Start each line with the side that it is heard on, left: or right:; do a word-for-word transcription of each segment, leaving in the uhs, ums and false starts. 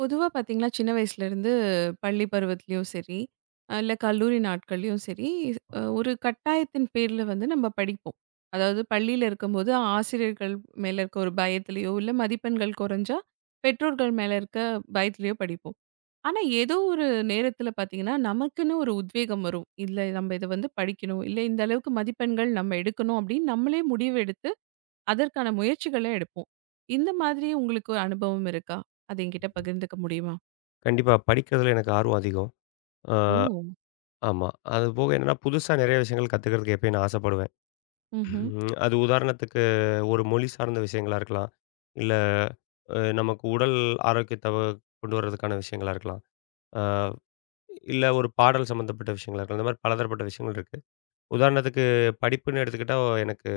right: பொதுவா பார்த்தீங்கன்னா, சின்ன வயசுலேருந்து பள்ளி பருவத்திலயும் சரி, அ இல்ல கல்லூரி நாட்கள்லயும் சரி, அ ஒரு கட்டாயத்தின் பேர்ல வந்து நம்ம படிப்போம். அதாவது பள்ளியில இருக்கும்போது ஆசிரியர்கள் மேல இருக்க ஒரு பயத்திலயோ, இல்ல மதிப்பெண்கள் குறைஞ்சா பெற்றோர்கள் மேல இருக்க பயத்திலயோ படிப்போம். ஆனா, ஏதோ ஒரு நேரத்தில பார்த்தீங்கன்னா, நமக்குன்னு ஒரு உத்வேகம் வரும். இல்ல நம்ம இத வந்து படிக்கணும். இல்ல இந்த அளவுக்கு மதிப்பெண்கள் நம்ம எடுக்கணும் அப்படின்னு நம்மளே முடிவு எடுத்து அதற்கான முயற்சிகள எடுப்போம். இந்த மாதிரி உங்களுக்கு ஒரு அனுபவம் இருக்கா? அது என்கிட்ட பகிர்ந்துக்க முடியுமா?
left: கண்டிப்பா. படிக்கிறதுல எனக்கு ஆர்வம் அதிகம். ஆ
right: ஓ!
left: ஆமா. அதுபோக என்னன்னா, புதுசா நெறைய விஷயங்கள் கத்துக்கிறதுக்கு எப்பயும் நான் ஆசைப்படுவேன்.
right: ம்ஹ்ம்,
left: உம் அது உதாரணத்துக்கு ஒரு மொழி சார்ந்த விஷயங்களா இருக்கலாம். இல்ல அ நமக்கு உடல் ஆரோக்கியத்த கொண்டு வர்றதுக்கான விஷயங்களா இருக்கலாம். ஆ இல்ல ஒரு பாடல் சம்மந்தப்பட்ட விஷயங்களா இருக்கலாம். இந்த மாரி பலதரப்பட்ட விஷயங்கள் இருக்கு. உதாரணத்துக்கு படிப்புன்னு எடுத்துக்கிட்டா, எனக்கு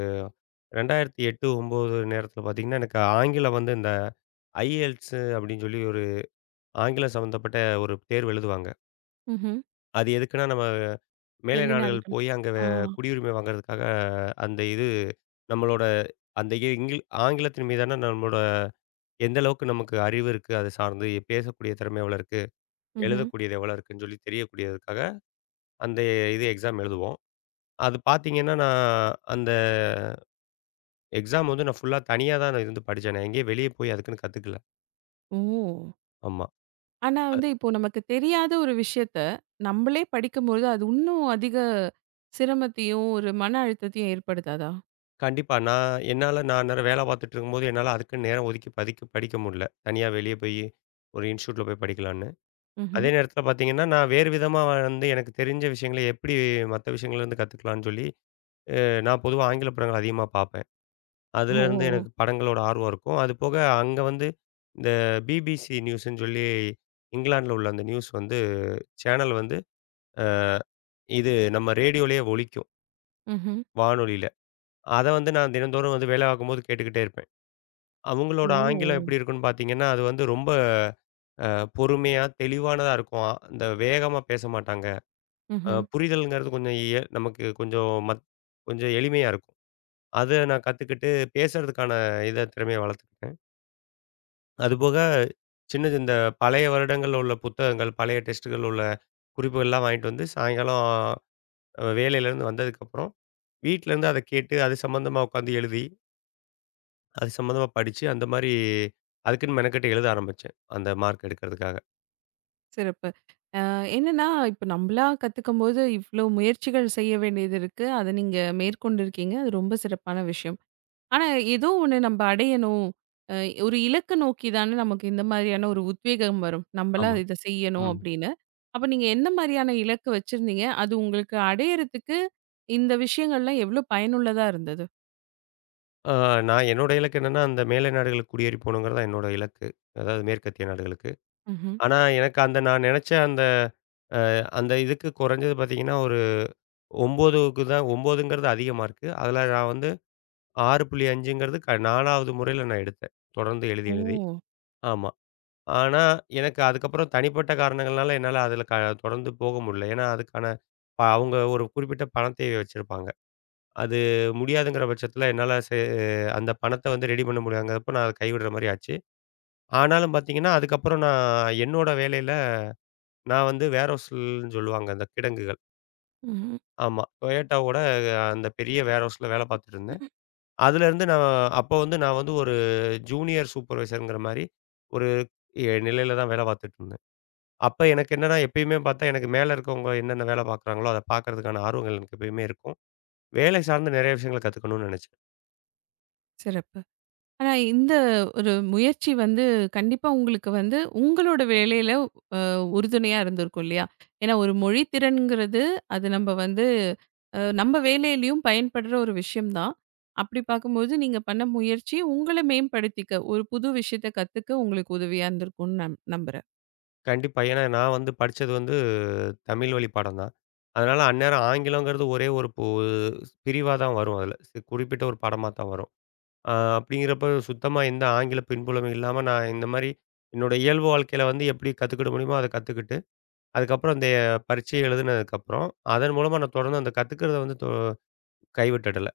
left: இரண்டாயிரத்து எட்டு, ஒன்பது நேரத்தில பார்த்தீங்கன்னா, எனக்கு ஆங்கிலம் வந்து இந்த I E L T S அப்படின்னு சொல்லி ஒரு ஆங்கிலம் சம்மந்தப்பட்ட ஒரு தேர்வு எழுதுவாங்க.
right: ம்ஹ்ம்.
left: அது எதுக்குன்னா நம்ம மேலை நாடுகள்
right: வெளிநாடுகளுக்கு.
left: போய் அங்க வே
right: ஆ.
left: குடியுரிமை வாங்குறதுக்காக அந்த இது நம்மளோட அந்த இ இங்கில் ஆங்கிலத்தின் மீதான நம்மளோட எந்த அளவுக்கு நமக்கு அறிவு இருக்கு, அது சார்ந்து பேசக்கூடிய திறமை எவ்வளோ இருக்கு,
right: ம்ஹ்ம்.
left: எழுதக்கூடியது எவ்வளோ இருக்குன்னு சொல்லி தெரியக்கூடியதுக்காக அந்த இது எக்ஸாம் எழுதுவோம். அது பார்த்தீங்கன்னா, நான் அந்த எக்ஸாம் வந்து நான் ஃபுல்லா தனியா தான் நான் இருந்து படிச்சேன். நான் எங்கேயும் வெளிய போய் அதுக்குன்னு கத்துக்கல.
right: ஓ!
left: ஆமா.
right: ஆனா வந்து இப்போ நமக்கு தெரியாத ஒரு விஷயத்த, நம்பளே படிக்கும்பொழுது அது இன்னும் அதிக சிரமத்தையும், ஒரு மன அழுத்தத்தையும் ஏற்படுத்தாதா?
left: கண்டிப்பா. நான் என்னால நான் அந்நேரம் வேலை பார்த்துட்டு இருக்கும்போது, என்னால அதுக்குன்னு நேரம் ஒதுக்கி பதுக்கி படிக்க முடியல. தனியா வெளிய போயி ஒரு இன்ஸ்டிடியூட்ல போய் படிக்கலான்னு.
right: ம்ஹ்ம்.
left: அதே நேரத்தில பார்த்தீங்கன்னா, நான் வேறு விதமா வந்து எனக்கு தெரிஞ்ச விஷயங்கள எப்படி மத்த விஷயங்கள்லேருந்து கத்துக்கலான்னு சொல்லி, அ நான் பொதுவா ஆங்கில படங்கள் அதிகமா பார்ப்பேன். அதுலேருந்து
right: ஓ!
left: எனக்கு படங்களோட ஆர்வம் இருக்கும். அது போக அங்க வந்து இந்த பி பி சி நியூஸ்ன்னு சொல்லி இங்கிலாந்துல உள்ள அந்த நியூஸ் வந்து சேனல் வந்து அ இது நம்ம ரேடியோலேயே ஒலிக்கும்,
right: ம்ஹ்ம்.
left: வானொலியில. அத வந்து நான் தினந்தோறும் வந்து வேலை பார்க்கும்போது கேட்டுக்கிட்டே இருப்பேன்.
right: ஓ!
left: அவங்களோட ஆங்கிலம் எப்படி இருக்குன்னு பார்த்தீங்கன்னா, அது வந்து ரொம்ப அ பொறுமையா, தெளிவானதா இருக்கும். அந்த வேகமா பேச மாட்டாங்க. அ
right: ம்ஹ்ம்.
left: புரிதல்ங்கிறது கொஞ்சம் எ நமக்கு கொஞ்சம் மத் கொஞ்சம் எளிமையா இருக்கும். அத நான் கத்துக்கிட்டு பேசுறதுக்கான இத திறமைய வளர்த்துக்கிட்டேன். அதுபோக சின்னது இந்த பழைய வருடங்கள்ல உள்ள புத்தகங்கள், பழைய டெஸ்ட்டுகள்ல உள்ள குறிப்புகள்லாம் வாங்கிட்டு வந்து சாயங்காலம் அ வேலையிலேருந்து வந்ததுக்கப்புறம், வீட்லேருந்து அத கேட்டு அது சம்மந்தமா உட்காந்து எழுதி, அது சம்மந்தமா படிச்சு அந்த மாரி அதுக்குன்னு மெனக்கெட்டு எழுத ஆரம்பிச்சேன். அந்த மார்க் எடுக்கிறதுக்காக.
right: சிறப்பு. அ என்னன்னா, இப்ப நம்பளா கத்துக்கும்போது இவ்ளோ முயற்சிகள் செய்ய வேண்டியது இருக்கு. அத நீங்க மேற்கொண்டிருக்கீங்க. அது ரொம்ப சிறப்பான விஷயம். ஆனா, ஏதோ ஒண்ணு நம்ப அடையணும். அ ஒரு இலக்க நோக்கி தானே நமக்கு இந்த மாதிரியான ஒரு உத்வேகம் வரும்.
left: ஆமா.
right: நம்பலாம் இத செய்யணும்
left: ம்.
right: அப்படின்னு. அப்ப நீங்க எந்த மாரியான இலக்கு வச்சிருந்தீங்க? அது உங்களுக்கு அடையறதுக்கு இந்த விஷயங்கள்லாம் எவ்ளோ பயனுள்ளதா இருந்தது?
left: ஆ நான் என்னோட இலக்கு என்னன்னா, அந்த மேலை நாடுகளுக்கு குடியேறி போகணுங்கிறது தான் என்னோட இலக்கு. அதாவது மேற்கத்திய நாடுகளுக்கு.
right: ம்ஹ்ம்.
left: ஆனா, எனக்கு அந்த நான் நெனச்ச அந்த அந்த இதுக்கு குறைஞ்சது பார்த்தீங்கன்னா, ஒரு ஒன்பதுக்கு தான் ஒன்பதுங்கிறது அதிக மார்க்கு. அதுல நான் வந்து 6.5ங்கிறது க நான்காவது முறையில நான் எடுத்தேன். தொடர்ந்து எழுதி, எழுதி.
right: ஓ!
left: ஆமா. ஆனா, எனக்கு அதுக்கப்புறம் தனிப்பட்ட காரணங்கள்னால என்னால அதுல க தொடர்ந்து போக முடியல. ஏன்னா, அதுக்கான ப அவங்க ஒரு குறிப்பிட்ட பணத் தேவை வச்சிருப்பாங்க. அது முடியாதுங்கிற பட்சத்துல என்னால சே அந்த பணத்த வந்து ரெடி பண்ண முடியாதங்கிறப்ப நான் அத கைவிடுற மாரி ஆச்சு. ஆனாலும் பார்த்தீங்கன்னா, அதுக்கப்புறம் நான் என்னோட வேலையில நான் வந்து வேர் ஹவுஸ்ன்னு சொல்லுவாங்க அந்த கிடங்குகள்.
right: ம்ஹ்ம்.
left: ஆமா. டொயோட்டாவோட அந்த பெரிய வேர்ஹவுஸ்ல வேலை பார்த்துட்டு இருந்தேன். அதுலேருந்து நான் அப்போ வந்து நான் வந்து ஒரு ஜூனியர் சூப்பர்வைசர்ங்கிற மாரி ஒரு எ நிலையில தான் வேலை பார்த்துட்டு இருந்தேன். அப்ப எனக்கு என்னன்னா எப்பயுமே பார்த்தா எனக்கு மேல இருக்கவங்க என்னென்ன வேலை பார்க்குறாங்களோ, அத பார்க்கறதுக்கான ஆர்வங்கள் எனக்கு எப்பயுமே இருக்கும். வேலை சார்ந்த நிறைய விஷயங்கள கத்துக்கணும்னு நினைச்சேன்.
right: சிறப்பு. ஆனா, இந்த ஒரு முயற்சி வந்து கண்டிப்பா உங்களுக்கு வந்து உங்களோட வேலையில அ உறுதுணையா இருந்திருக்கும் இல்லையா? ஏன்னா ஒரு மொழி திறன்ங்கிறது, அது நம்ம வந்து அ நம்ம வேலையிலயும் பயன்படுற ஒரு விஷயம் தான். அப்படி பார்க்கும்போது நீங்க பண்ண முயற்சி உங்கள மேம்படுத்திக்க, ஒரு புது விஷயத்த கத்துக்க உங்களுக்கு உதவியா இருந்திருக்கும்னு நான் நம்புறேன்.
left: கண்டிப்பா. ஏன்னா நான் வந்து படிச்சது வந்து தமிழ் வழி பாடம் தான். அதனால அந்நேரம் ஆங்கிலங்கிறது ஒரே ஒரு பு பிரிவா தான் வரும் அதுல. சி- குறிப்பிட்ட ஒரு பாடமா தான் வரும். அ அப்படிங்கிறப்ப சுத்தமா எந்த ஆங்கில பின்புலமும் இல்லாம, நான் இந்த மாரி என்னோட இயல்பு வாழ்க்கையில வந்து எப்படி கத்துக்கிட முடியுமோ அத கத்துக்கிட்டு, அதுக்கப்புறம் அந்த பரீட்சை எழுதுனதுக்கப்புறம், அதன் மூலமா நான் தொடர்ந்து அந்த கத்துக்கிறத வந்து தொ கைவிட்டுடல.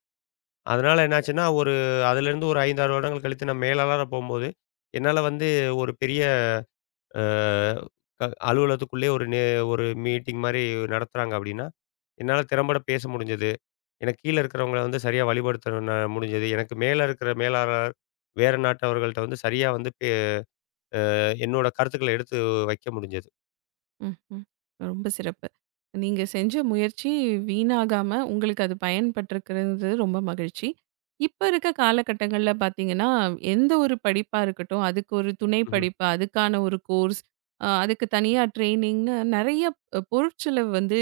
left: அதனால என்னாச்சுன்னா, ஒரு அதிலேருந்து ஒரு ஐந்து, ஆறு வருடங்கள் கழித்து நான் மேலாளரா போம்போது, என்னால வந்து ஒரு பெரிய அ க அலுவலகத்துக்குள்ளேயே ஒரு நே ஒரு மீட்டிங் மாரி நடத்துறாங்க அப்படின்னா, என்னால திறம்பட பேச முடிஞ்சது. எனக்கு கீழ இருக்கிறவங்கள வந்து சரியா வழிபடுத்த ந முடிஞ்சது. எனக்கு மேல இருக்கிற மேலாளர் வேற நாட்டவர்கள்ட்ட வந்து சரியா வந்து பே என்னோட கருத்துக்கள எடுத்து வைக்க முடிஞ்சது.
right: ம்ஹ்ம். ரொம்ப சிறப்பு. நீங்க செஞ்ச முயற்சி வீணாகாம உங்களுக்கு அது பயன்பட்டுருக்கிறது ரொம்ப மகிழ்ச்சி. இப்ப இருக்க காலகட்டங்கள்ல பார்த்தீங்கன்னா, எந்த ஒரு படிப்பா இருக்கட்டும், அதுக்கு ஒரு துணை
left: ம்ஹ்ம்.
right: படிப்பு, அதுக்கான ஒரு கோர்ஸ், அ அதுக்கு தனியா ட்ரெய்னிங்ன்னு நெறைய அ பொருட்செலவு வந்து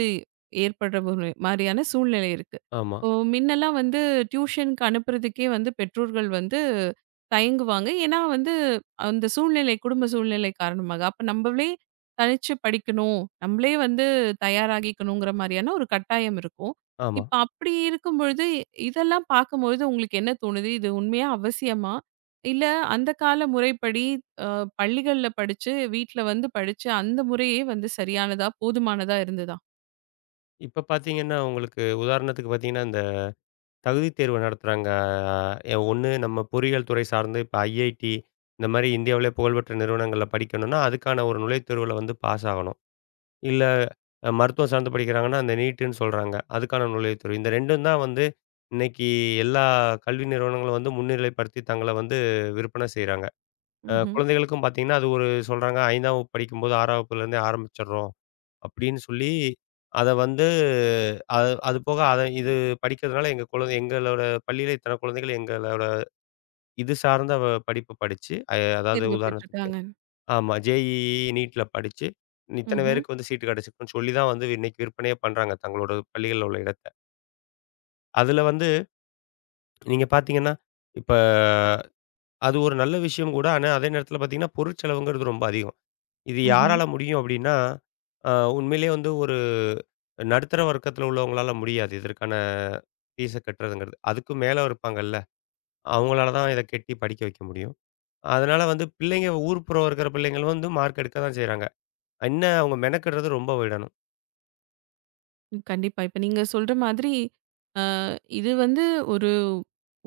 right: ஏற்படுற ஒரு மாரியான சூழ்நிலை இருக்கு.
left: ஆமா,
right: இப்போ மின்னலாம் வந்து டியூஷனுக்கு அனுப்புறதுக்கே வந்து பெற்றோர்கள் வந்து தயங்குவாங்க. ஏன்னா வந்து அந்த சூழ்நிலை, குடும்ப சூழ்நிலை காரணமாக. அப்ப நம்மளே தனிச்சு படிக்கணும். நம்மளே வந்து தயாராகிக்கணுங்கிற மாரியான ஒரு கட்டாயம் இருக்கும்.
left: ஆமா.
right: இப்ப அப்படி இருக்கும் பொழுது, இதெல்லாம் பார்க்கும்பொழுது உங்களுக்கு என்ன தோணுது? இது உண்மையா அவசியமா? இல்ல அந்த கால முறைப்படி அ பள்ளிகள்ல படிச்சு, வீட்ல வந்து படிச்சு அந்த முறையே வந்து சரியானதா, போதுமானதா இருந்ததா?
left: இப்ப பார்த்தீங்கன்னா, உங்களுக்கு உதாரணத்துக்கு பார்த்தீங்கன்னா, இந்த தகுதி தேர்வு நடத்துறாங்க. அ ஒண்ணு நம்ம பொறியியல் துறை சார்ந்து இப்ப ஐ ஐ டி இந்த மாரி இந்தியாவிலே புகழ்பெற்ற நிறுவனங்கள்ல படிக்கணும்னா, அதுக்கான ஒரு நுழைவுத் தேர்வுல வந்து பாஸ் ஆகணும். இல்ல அ மருத்துவம் சார்ந்து படிக்கிறாங்கன்னா, அந்த நீட்டுன்னு சொல்றாங்க. அதுக்கான நுழைவுத்தேர்வு. இந்த இரண்டும் தான் வந்து இன்னைக்கு எல்லா கல்வி நிறுவனங்களும் வந்து முன்னிலைப்படுத்தி தங்கள வந்து விற்பனை செய்றாங்க. அ
right: ம்ஹ்ம்.
left: குழந்தைகளுக்கும் பார்த்தீங்கன்னா, அது ஒரு சொல்றாங்க ஐந்தாம் வகுப்பு படிக்கும்போது ஆறாம் வகுப்புலேருந்தே ஆரம்பிச்சர்றோம் அப்படின்னு சொல்லி, அத வந்து அது அது போக அத இது படிக்கிறதுனால எங்க குழந்தை எங்களோட பள்ளியில இத்தன குழந்தைகள் எங்களோட இது சார்ந்த வ படிப்பு படிச்சு, அ அதாவது
right: தேர்வு
left: உதாரணத்துக்கு
right: பெற்றிருக்காங்க.
left: ஆமா. ஜே இ இ, நீட்ல படிச்சு, இத்தன
right: ம்ஹ்ம்,
left: பேருக்கு வந்து சீட்டு கிடைச்சிருக்குன்னு சொல்லி தான் வந்து இன்னைக்கு விற்பனையே பண்றாங்க, தங்களோட பள்ளிகள்ல உள்ள இடத்த. அதுல வந்து நீங்க பார்த்தீங்கன்னா, இப்ப அது ஒரு நல்ல விஷயம் கூட. ஆனா, அதே நேரத்துல பார்த்தீங்கன்னா, பொருட்செலவுங்கிறது ரொம்ப அதிகம். இது
right: ம்ஹ்ம்.
left: யாரால முடியும் அப்டின்னா, அ உண்மையிலேயே வந்து ஒரு நடுத்தர வர்க்கத்துல உள்ளவங்களால முடியாது. இதற்கான ஃபீஸ கட்டுறதுங்கிறது. அதுக்கும் மேல இருப்பாங்கல்ல, அவங்களால தான் இத கட்டி படிக்க வைக்க முடியும். அதனால வந்து பிள்ளைங்க ஊர்ப்புறம் இருக்கிற பிள்ளைங்களும் வந்து மார்க் எடுக்க தான் செய்றாங்க. என்ன அவங்க மெனக்கெடுறது ரொம்ப விடணும்.
right: கண்டிப்பா. இப்ப நீங்க சொல்ற மாதிரி இது வந்து ஒரு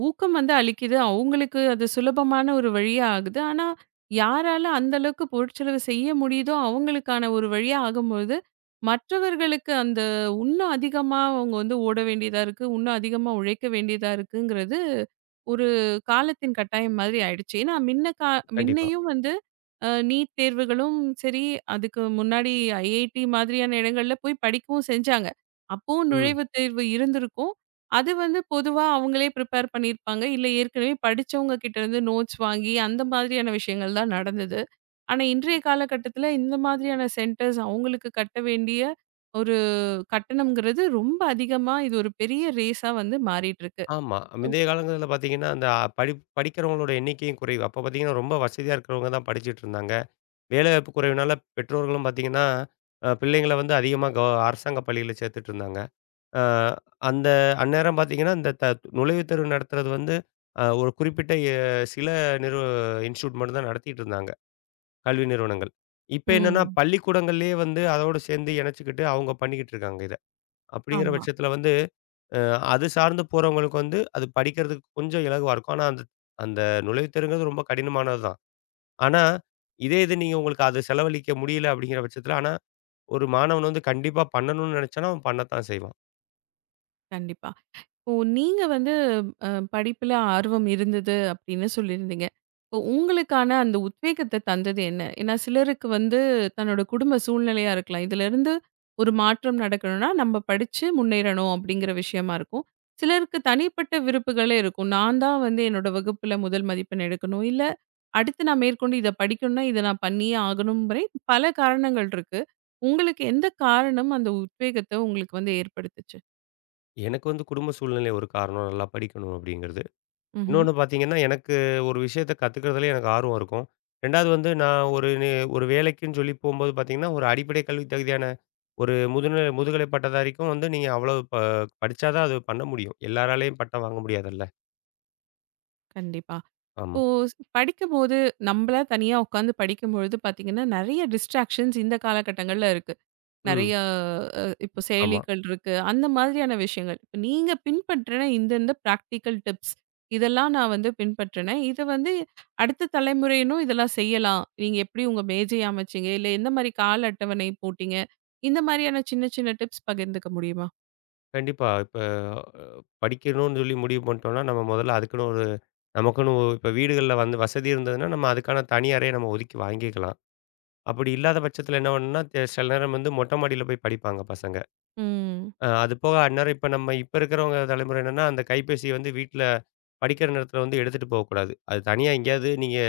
right: ஊக்கம் வந்து அளிக்குது. அவங்களுக்கு அது சுலபமான ஒரு வழியா ஆகுது. ஆனா, யாரால அந்த அளவுக்கு பொருட்செலவு செய்ய முடியுதோ, அவங்களுக்கான ஒரு வழியா ஆகும்பொழுது, மற்றவர்களுக்கு அந்த இன்னும் அதிகமா அவங்க வந்து ஓட வேண்டியதா இருக்கு. இன்னும் அதிகமா உழைக்க வேண்டியதா இருக்குங்கிறது ஒரு காலத்தின் கட்டாயம் மாதிரி ஆயிடுச்சு. ஏன்னா, மின்ன கா
left: கண்டிப்பா.
right: மின்னையும் வந்து அ நீட் தேர்வுகளும் சரி, அதுக்கு முன்னாடி ஐஐடி மாதிரியான இடங்கள்ல போய் படிக்கவும் செஞ்சாங்க. அப்பவும்
left: ம்.
right: நுழைவுத் தேர்வு இருந்திருக்கும். அது வந்து பொதுவா அவங்களே ப்ரிப்பேர் பண்ணியிருப்பாங்க. இல்ல ஏற்கனவே படிச்சவங்க கிட்ட இருந்து நோட்ஸ் வாங்கி அந்த மாதிரியான விஷயங்கள் தான் நடந்தது. ஆனா, இன்றைய காலகட்டத்தில இந்த மாதிரியான சென்டர்ஸ் அவங்களுக்கு கட்ட வேண்டிய ஒரு கட்டணம்ங்கிறது ரொம்ப அதிகமா இது ஒரு பெரிய ரேஸா வந்து மாறிட்டு இருக்கு.
left: ஆமா. முந்தைய காலங்கள்ல பார்த்தீங்கன்னா, அந்த படிப் படிக்கிறவங்களோட எண்ணிக்கையும் குறைவு. அப்ப பார்த்தீங்கன்னா, ரொம்ப வசதியா இருக்கிறவங்க தான் படிச்சுட்ருந்தாங்க. வேலைவாய்ப்பு குறைவுனால பெற்றோர்களும் பார்த்தீங்கன்னா, அ பிள்ளைங்கள வந்து அதிகமா கவ அரசாங்க பள்ளியில சேர்த்துட்ருந்தாங்க. அ அந்த அந்நேரம் பார்த்தீங்கன்னா, இந்த த நுழைவுத் தேர்வு நடத்துறது வந்து அ ஒரு குறிப்பிட்ட எ சில நிறு இன்ஸ்டிடியூட் மட்டும் தான் நடத்திட்ருந்தாங்க, கல்வி நிறுவனங்கள். இப்ப என்னன்னா,
right: ம்.
left: பள்ளிக்கூடங்கள்லயே வந்து அதோட சேர்ந்து இணச்சுக்கிட்டு அவங்க பண்ணிக்கிட்டு இருக்காங்க இத. அப்படிங்கிற
right: ஆமா,
left: பட்சத்தில வந்து அ அது சார்ந்து போறவங்களுக்கு வந்து, அது படிக்கிறதுக்கு கொஞ்சம் இலகுவா இருக்கும். ஆனா, அந்த அந்த நுழைவுத்தேர்வுங்கிறது ரொம்ப கடினமானது தான். ஆனா, இதே இது நீங்க உங்களுக்கு அது செலவழிக்க முடியல அப்படிங்கிற பட்சத்தில, ஆனா ஒரு மாணவன் வந்து கண்டிப்பா பண்ணணும்னு நெனைச்சானா, அவன் பண்ணத்தான் செய்வான்.
right: கண்டிப்பா. இப்போ நீங்க வந்து அ படிப்புல ஆர்வம் இருந்தது அப்படின்னு சொல்லியிருந்தீங்க. இப்போ உங்களுக்கான அந்த உத்வேகத்த தந்தது என்ன? ஏன்னா சிலருக்கு வந்து தன்னோட குடும்ப சூழ்நிலையா இருக்கலாம். இதுலருந்து ஒரு மாற்றம் நடக்கணும்னா, நம்ம படிச்சு முன்னேறணும் அப்படிங்கிற விஷயமா இருக்கும். சிலருக்கு தனிப்பட்ட விருப்புகளே இருக்கும். நான் தான் வந்து என்னோட வகுப்புல முதல் மதிப்பெண் எடுக்கணும். இல்ல அடுத்து நான் மேற்கொண்டு இத படிக்கணும்னா, இத நான் பண்ணியே ஆகணும்ங்கிற பல காரணங்கள் இருக்கு. உங்களுக்கு எந்த காரணம் அந்த உத்வேகத்த உங்களுக்கு வந்து ஏற்படுத்துச்சு?
left: எனக்கு வந்து குடும்ப சூழ்நிலை ஒரு காரணம், நல்லா படிக்கணும் அப்படிங்கிறது.
right: ம்ஹ்ம்.
left: இன்னொன்னு பார்த்தீங்கன்னா, எனக்கு ஒரு விஷயத்த கத்துக்கிறதுல எனக்கு ஆர்வம் இருக்கும். 2வது வந்து நான் ஒரு நி ஒரு வேலைக்குன்னு சொல்லி போம்போது பார்த்தீங்கன்னா, ஒரு அடிப்படை கல்வி தகுதியான ஒரு முதுநிலை முதுகலை பட்டதாரிக்கும் வந்து நீங்க அவ்வளோ ப படிச்சா தான் அது பண்ண முடியும். எல்லாராலயும் பட்டம் வாங்க முடியாதுல்ல.
right: கண்டிப்பா.
left: ஆமா.
right: இப்போ ஸ் படிக்கும்போது, நம்பளா தனியா உட்காந்து படிக்கும்பொழுது பார்த்தீங்கன்னா, நெறைய டிஸ்ட்ராக்ஷன்ஸ் இந்த காலகட்டங்கள்ல இருக்கு.
left: ம்.
right: நெறைய அ இப்போ
left: ஆமா.
right: செயலிகள் இருக்கு. அந்த மாதிரியான விஷயங்கள். இப்ப நீங்க பின்பற்றின இந்த இந்த பிராக்டிகல் டிப்ஸ், இதெல்லாம் நான் வந்து பின்பற்றினேன். இத வந்து அடுத்த தலைமுறையினரும் இதெல்லாம் செய்யலாம். நீங்க எப்படி உங்க மேஜை அமைச்சீங்க? இல்ல எந்த மாரி கால அட்டவணை போட்டீங்க? இந்த மாரியான சின்ன சின்ன டிப்ஸ் பகிர்ந்துக்க முடியுமா?
left: கண்டிப்பா. இப்ப அ படிக்கணும்னு சொல்லி முடிவு பண்ணிட்டோம்னா, நம்ம முதல்ல அதுக்குன்னு ஒரு நமக்குன்னு இப்ப வீடுகள்ல வந்து வசதி இருந்ததுன்னா, நம்ம அதுக்கான தனி அறைய நம்ம ஒதுக்கி வாங்கிக்கலாம். அப்படி இல்லாத பட்சத்தில என்ன பண்ணும்னா, தெ சில நேரம் வந்து மொட்டை மாடியில போய் படிப்பாங்க பசங்க.
right: ம்.
left: அ அது போக அந்நேரம் இப்ப நம்ம இப்ப இருக்கிறவங்க தலைமுறை என்னன்னா, அந்த கைபேசிய வந்து வீட்ல படிக்கிற நேரத்தில வந்து எடுத்துட்டு போகக்கூடாது. அது தனியா எங்கேயாவது நீங்க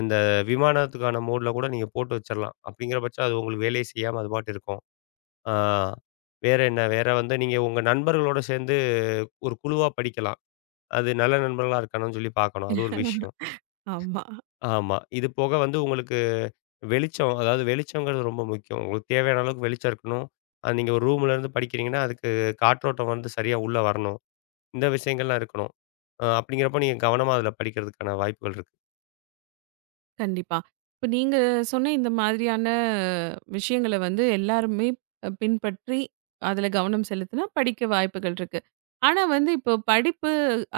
left: இந்த விமானத்துக்கான மோட்ல கூட நீங்க போட்டு வச்சிரலாம். அப்படிங்கிற பட்சம் அது உங்களுக்கு வேலையே செய்யாம அது பாட்டு இருக்கும். ஆ வேற என்ன? வேற வந்து நீங்க உங்க நண்பர்களோட சேர்ந்து ஒரு குழுவா படிக்கலாம். அது நல்ல நண்பர்களா இருக்கானான்னு சொல்லி பார்க்கணும். அது ஒரு விஷயம்.
right: ஆமா.
left: ஆமா. இது போக வந்து உங்களுக்கு வெளிச்சம், அதாவது வெளிச்சங்கிறது ரொம்ப முக்கியம். உங்களுக்கு தேவையான அளவுக்கு வெளிச்சம் இருக்கணும். அது நீங்க ஒரு ரூம்ல இருந்து படிக்கிறீங்கன்னா, அதுக்கு காற்றோட்டம் வந்து சரியா உள்ள வரணும். இந்த விஷயங்கள்லாம் இருக்கணும். அ அப்படிங்கிறப்போ நீங்க கவனமா அதில படிக்கிறதுக்கான வாய்ப்புகள் இருக்கு.
right: கண்டிப்பா. இப்ப நீங்க சொன்ன இந்த மாதிரியான விஷயங்கள வந்து எல்லாருமே அ பின்பற்றி, அதுல கவனம் செலுத்தினா படிக்க வாய்ப்புகள் இருக்கு. ஆனா வந்து இப்போ படிப்பு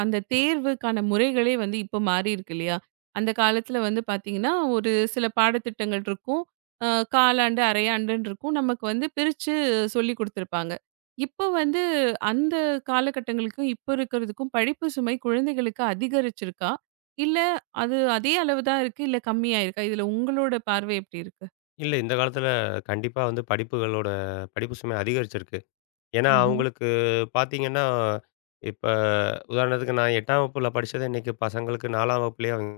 right: அந்த தேர்வுக்கான முறைகளே வந்து இப்போ மாறியிருக்கு இல்லையா? அந்த காலத்துல வந்து பார்த்தீங்கன்னா, ஒரு சில பாடத்திட்டங்கள் இருக்கும். அ காலாண்டு, அரையாண்டுன்னு இருக்கும். நமக்கு வந்து பிரிச்சு சொல்லிக் குடுத்துருப்பாங்க. இப்போ வந்து அந்த காலகட்டங்களுக்கும், இப்போ இருக்கிறதுக்கும் படிப்பு சுமை குழந்தைகளுக்கு அதிகரிச்சிருக்கா? இல்ல அது அதே அளவு தான் இருக்கு, இல்ல கம்மியா இருக்கா? இதுல உங்களோட பார்வை எப்படி இருக்கு?
left: இல்ல. இந்த காலத்துல கண்டிப்பா வந்து படிப்புகளோட படிப்பு சுமை அதிகரிச்சிருக்கு. ஏன்னா,
right: ம்ஹ்ம்.
left: அவங்களுக்கு பாத்தீங்கன்னா, இப்ப உதாரணத்துக்கு நான் எட்டாம் வகுப்புல படிச்சது இன்னைக்கு பசங்களுக்கு நான்காம் வகுப்புலயே அவங்க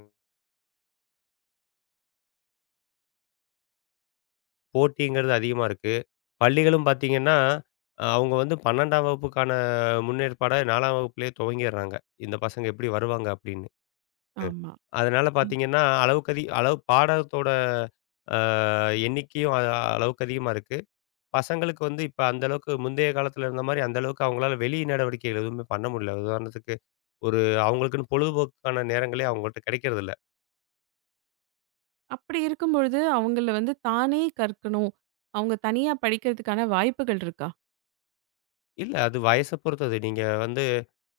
left: போட்டிங்கிறது அதிகமா இருக்கு. பள்ளிகளும் பாத்தீங்கன்னா, அ அவங்க வந்து பன்னிரண்டாம் வகுப்புக்கான முன்னேற்பாட நான்காம் வகுப்புலயே துவங்கிர்றாங்க. இந்த பசங்க எப்படி வருவாங்க அப்படின்னு. ம்.
right: ஆமா.
left: அதனால
right: ம்.
left: பாத்தீங்கன்னா, அளவுக்கு அதிக அளவு பாடத்தோட அ எண்ணிக்கையும் அ அளவுக்கு அதிகமா இருக்கு. பசங்களுக்கு வந்து இப்ப அந்த அளவுக்கு முந்தைய காலத்துல இருந்த மாரி அந்த அளவுக்கு அவங்களால வெளி நடவடிக்கைகள் எதுவுமே பண்ண முடியல. உதாரணத்துக்கு ஒரு அவங்களுக்குன்னு பொழுதுபோக்குக்கான நேரங்களே அவங்கள்ட்ட கிடைக்கிறதில்ல.
right: அப்படி இருக்கும்பொழுது, அவங்கள வந்து தானே கற்கணும். அவங்க தனியா படிக்கிறதுக்கான வாய்ப்புகள் இருக்கா?
left: இல்ல இல்ல அது வயச பொறுத்தது. நீங்க வந்து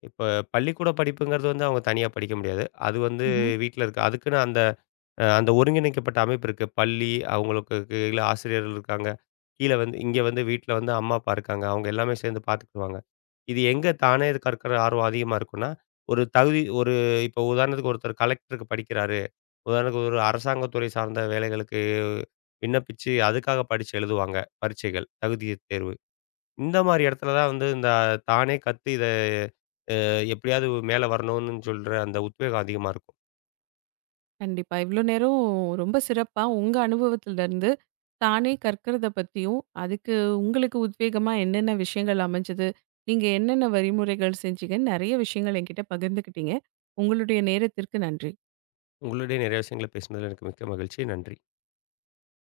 left: இப்ப பள்ளிக்கூட படிப்புங்கிறது வந்து அவங்க தனியா படிக்க முடியாது. அது வந்து
right: ம்ஹ்ம்.
left: வீட்ல இருக்கு. அதுக்குன்னு அந்த அ அந்த ஒருங்கிணைக்கப்பட்ட அமைப்பு இருக்கு. பள்ளி, அவங்களுக்கு கீழ ஆசிரியர்கள் இருக்காங்க. கீழ வந்து இங்க வந்து வீட்ல வந்து அம்மா, அப்பா இருக்காங்க. அவங்க எல்லாமே சேர்ந்து பார்த்துக்குவாங்க. இது எங்க தானே இது கற்கிற ஆர்வம் அதிகமா இருக்குன்னா, ஒரு தகுதி ஒரு இப்போ உதாரணத்துக்கு ஒருத்தர் கலெக்டருக்கு படிக்கிறாரு. உதாரணத்துக்கு ஒரு அரசாங்க துறை சார்ந்த வேலைகளுக்கு விண்ணப்பிச்சு, அதுக்காக படிச்சு எழுதுவாங்க. பரீட்சைகள், தகுதி தேர்வு. இந்த மாரி இடத்துல தான் வந்து இந்த தானே கத்து இத எப்படியாவது மேல வரணும்னு சொல்ற அந்த உத்வேகம் அதிகமா இருக்கும்.
right: கண்டிப்பா. இவ்ளோ நேரம் ரொம்ப சிறப்பா உங்க அனுபவத்திலருந்து தானே கற்கிறத பத்தியும், அதுக்கு உங்களுக்கு உத்வேகமா என்னென்ன விஷயங்கள் அமைஞ்சது? நீங்க என்னென்ன வழிமுறைகள் செஞ்சீங்கன்னு நெறைய விஷயங்கள் என்கிட்ட பகிர்ந்துக்கிட்டீங்க. உங்களுடைய நேரத்திற்கு நன்றி.
left: உங்களுடைய நிறைய விஷயங்கள பேசினதுல எனக்கு மிக்க மகிழ்ச்சி. நன்றி.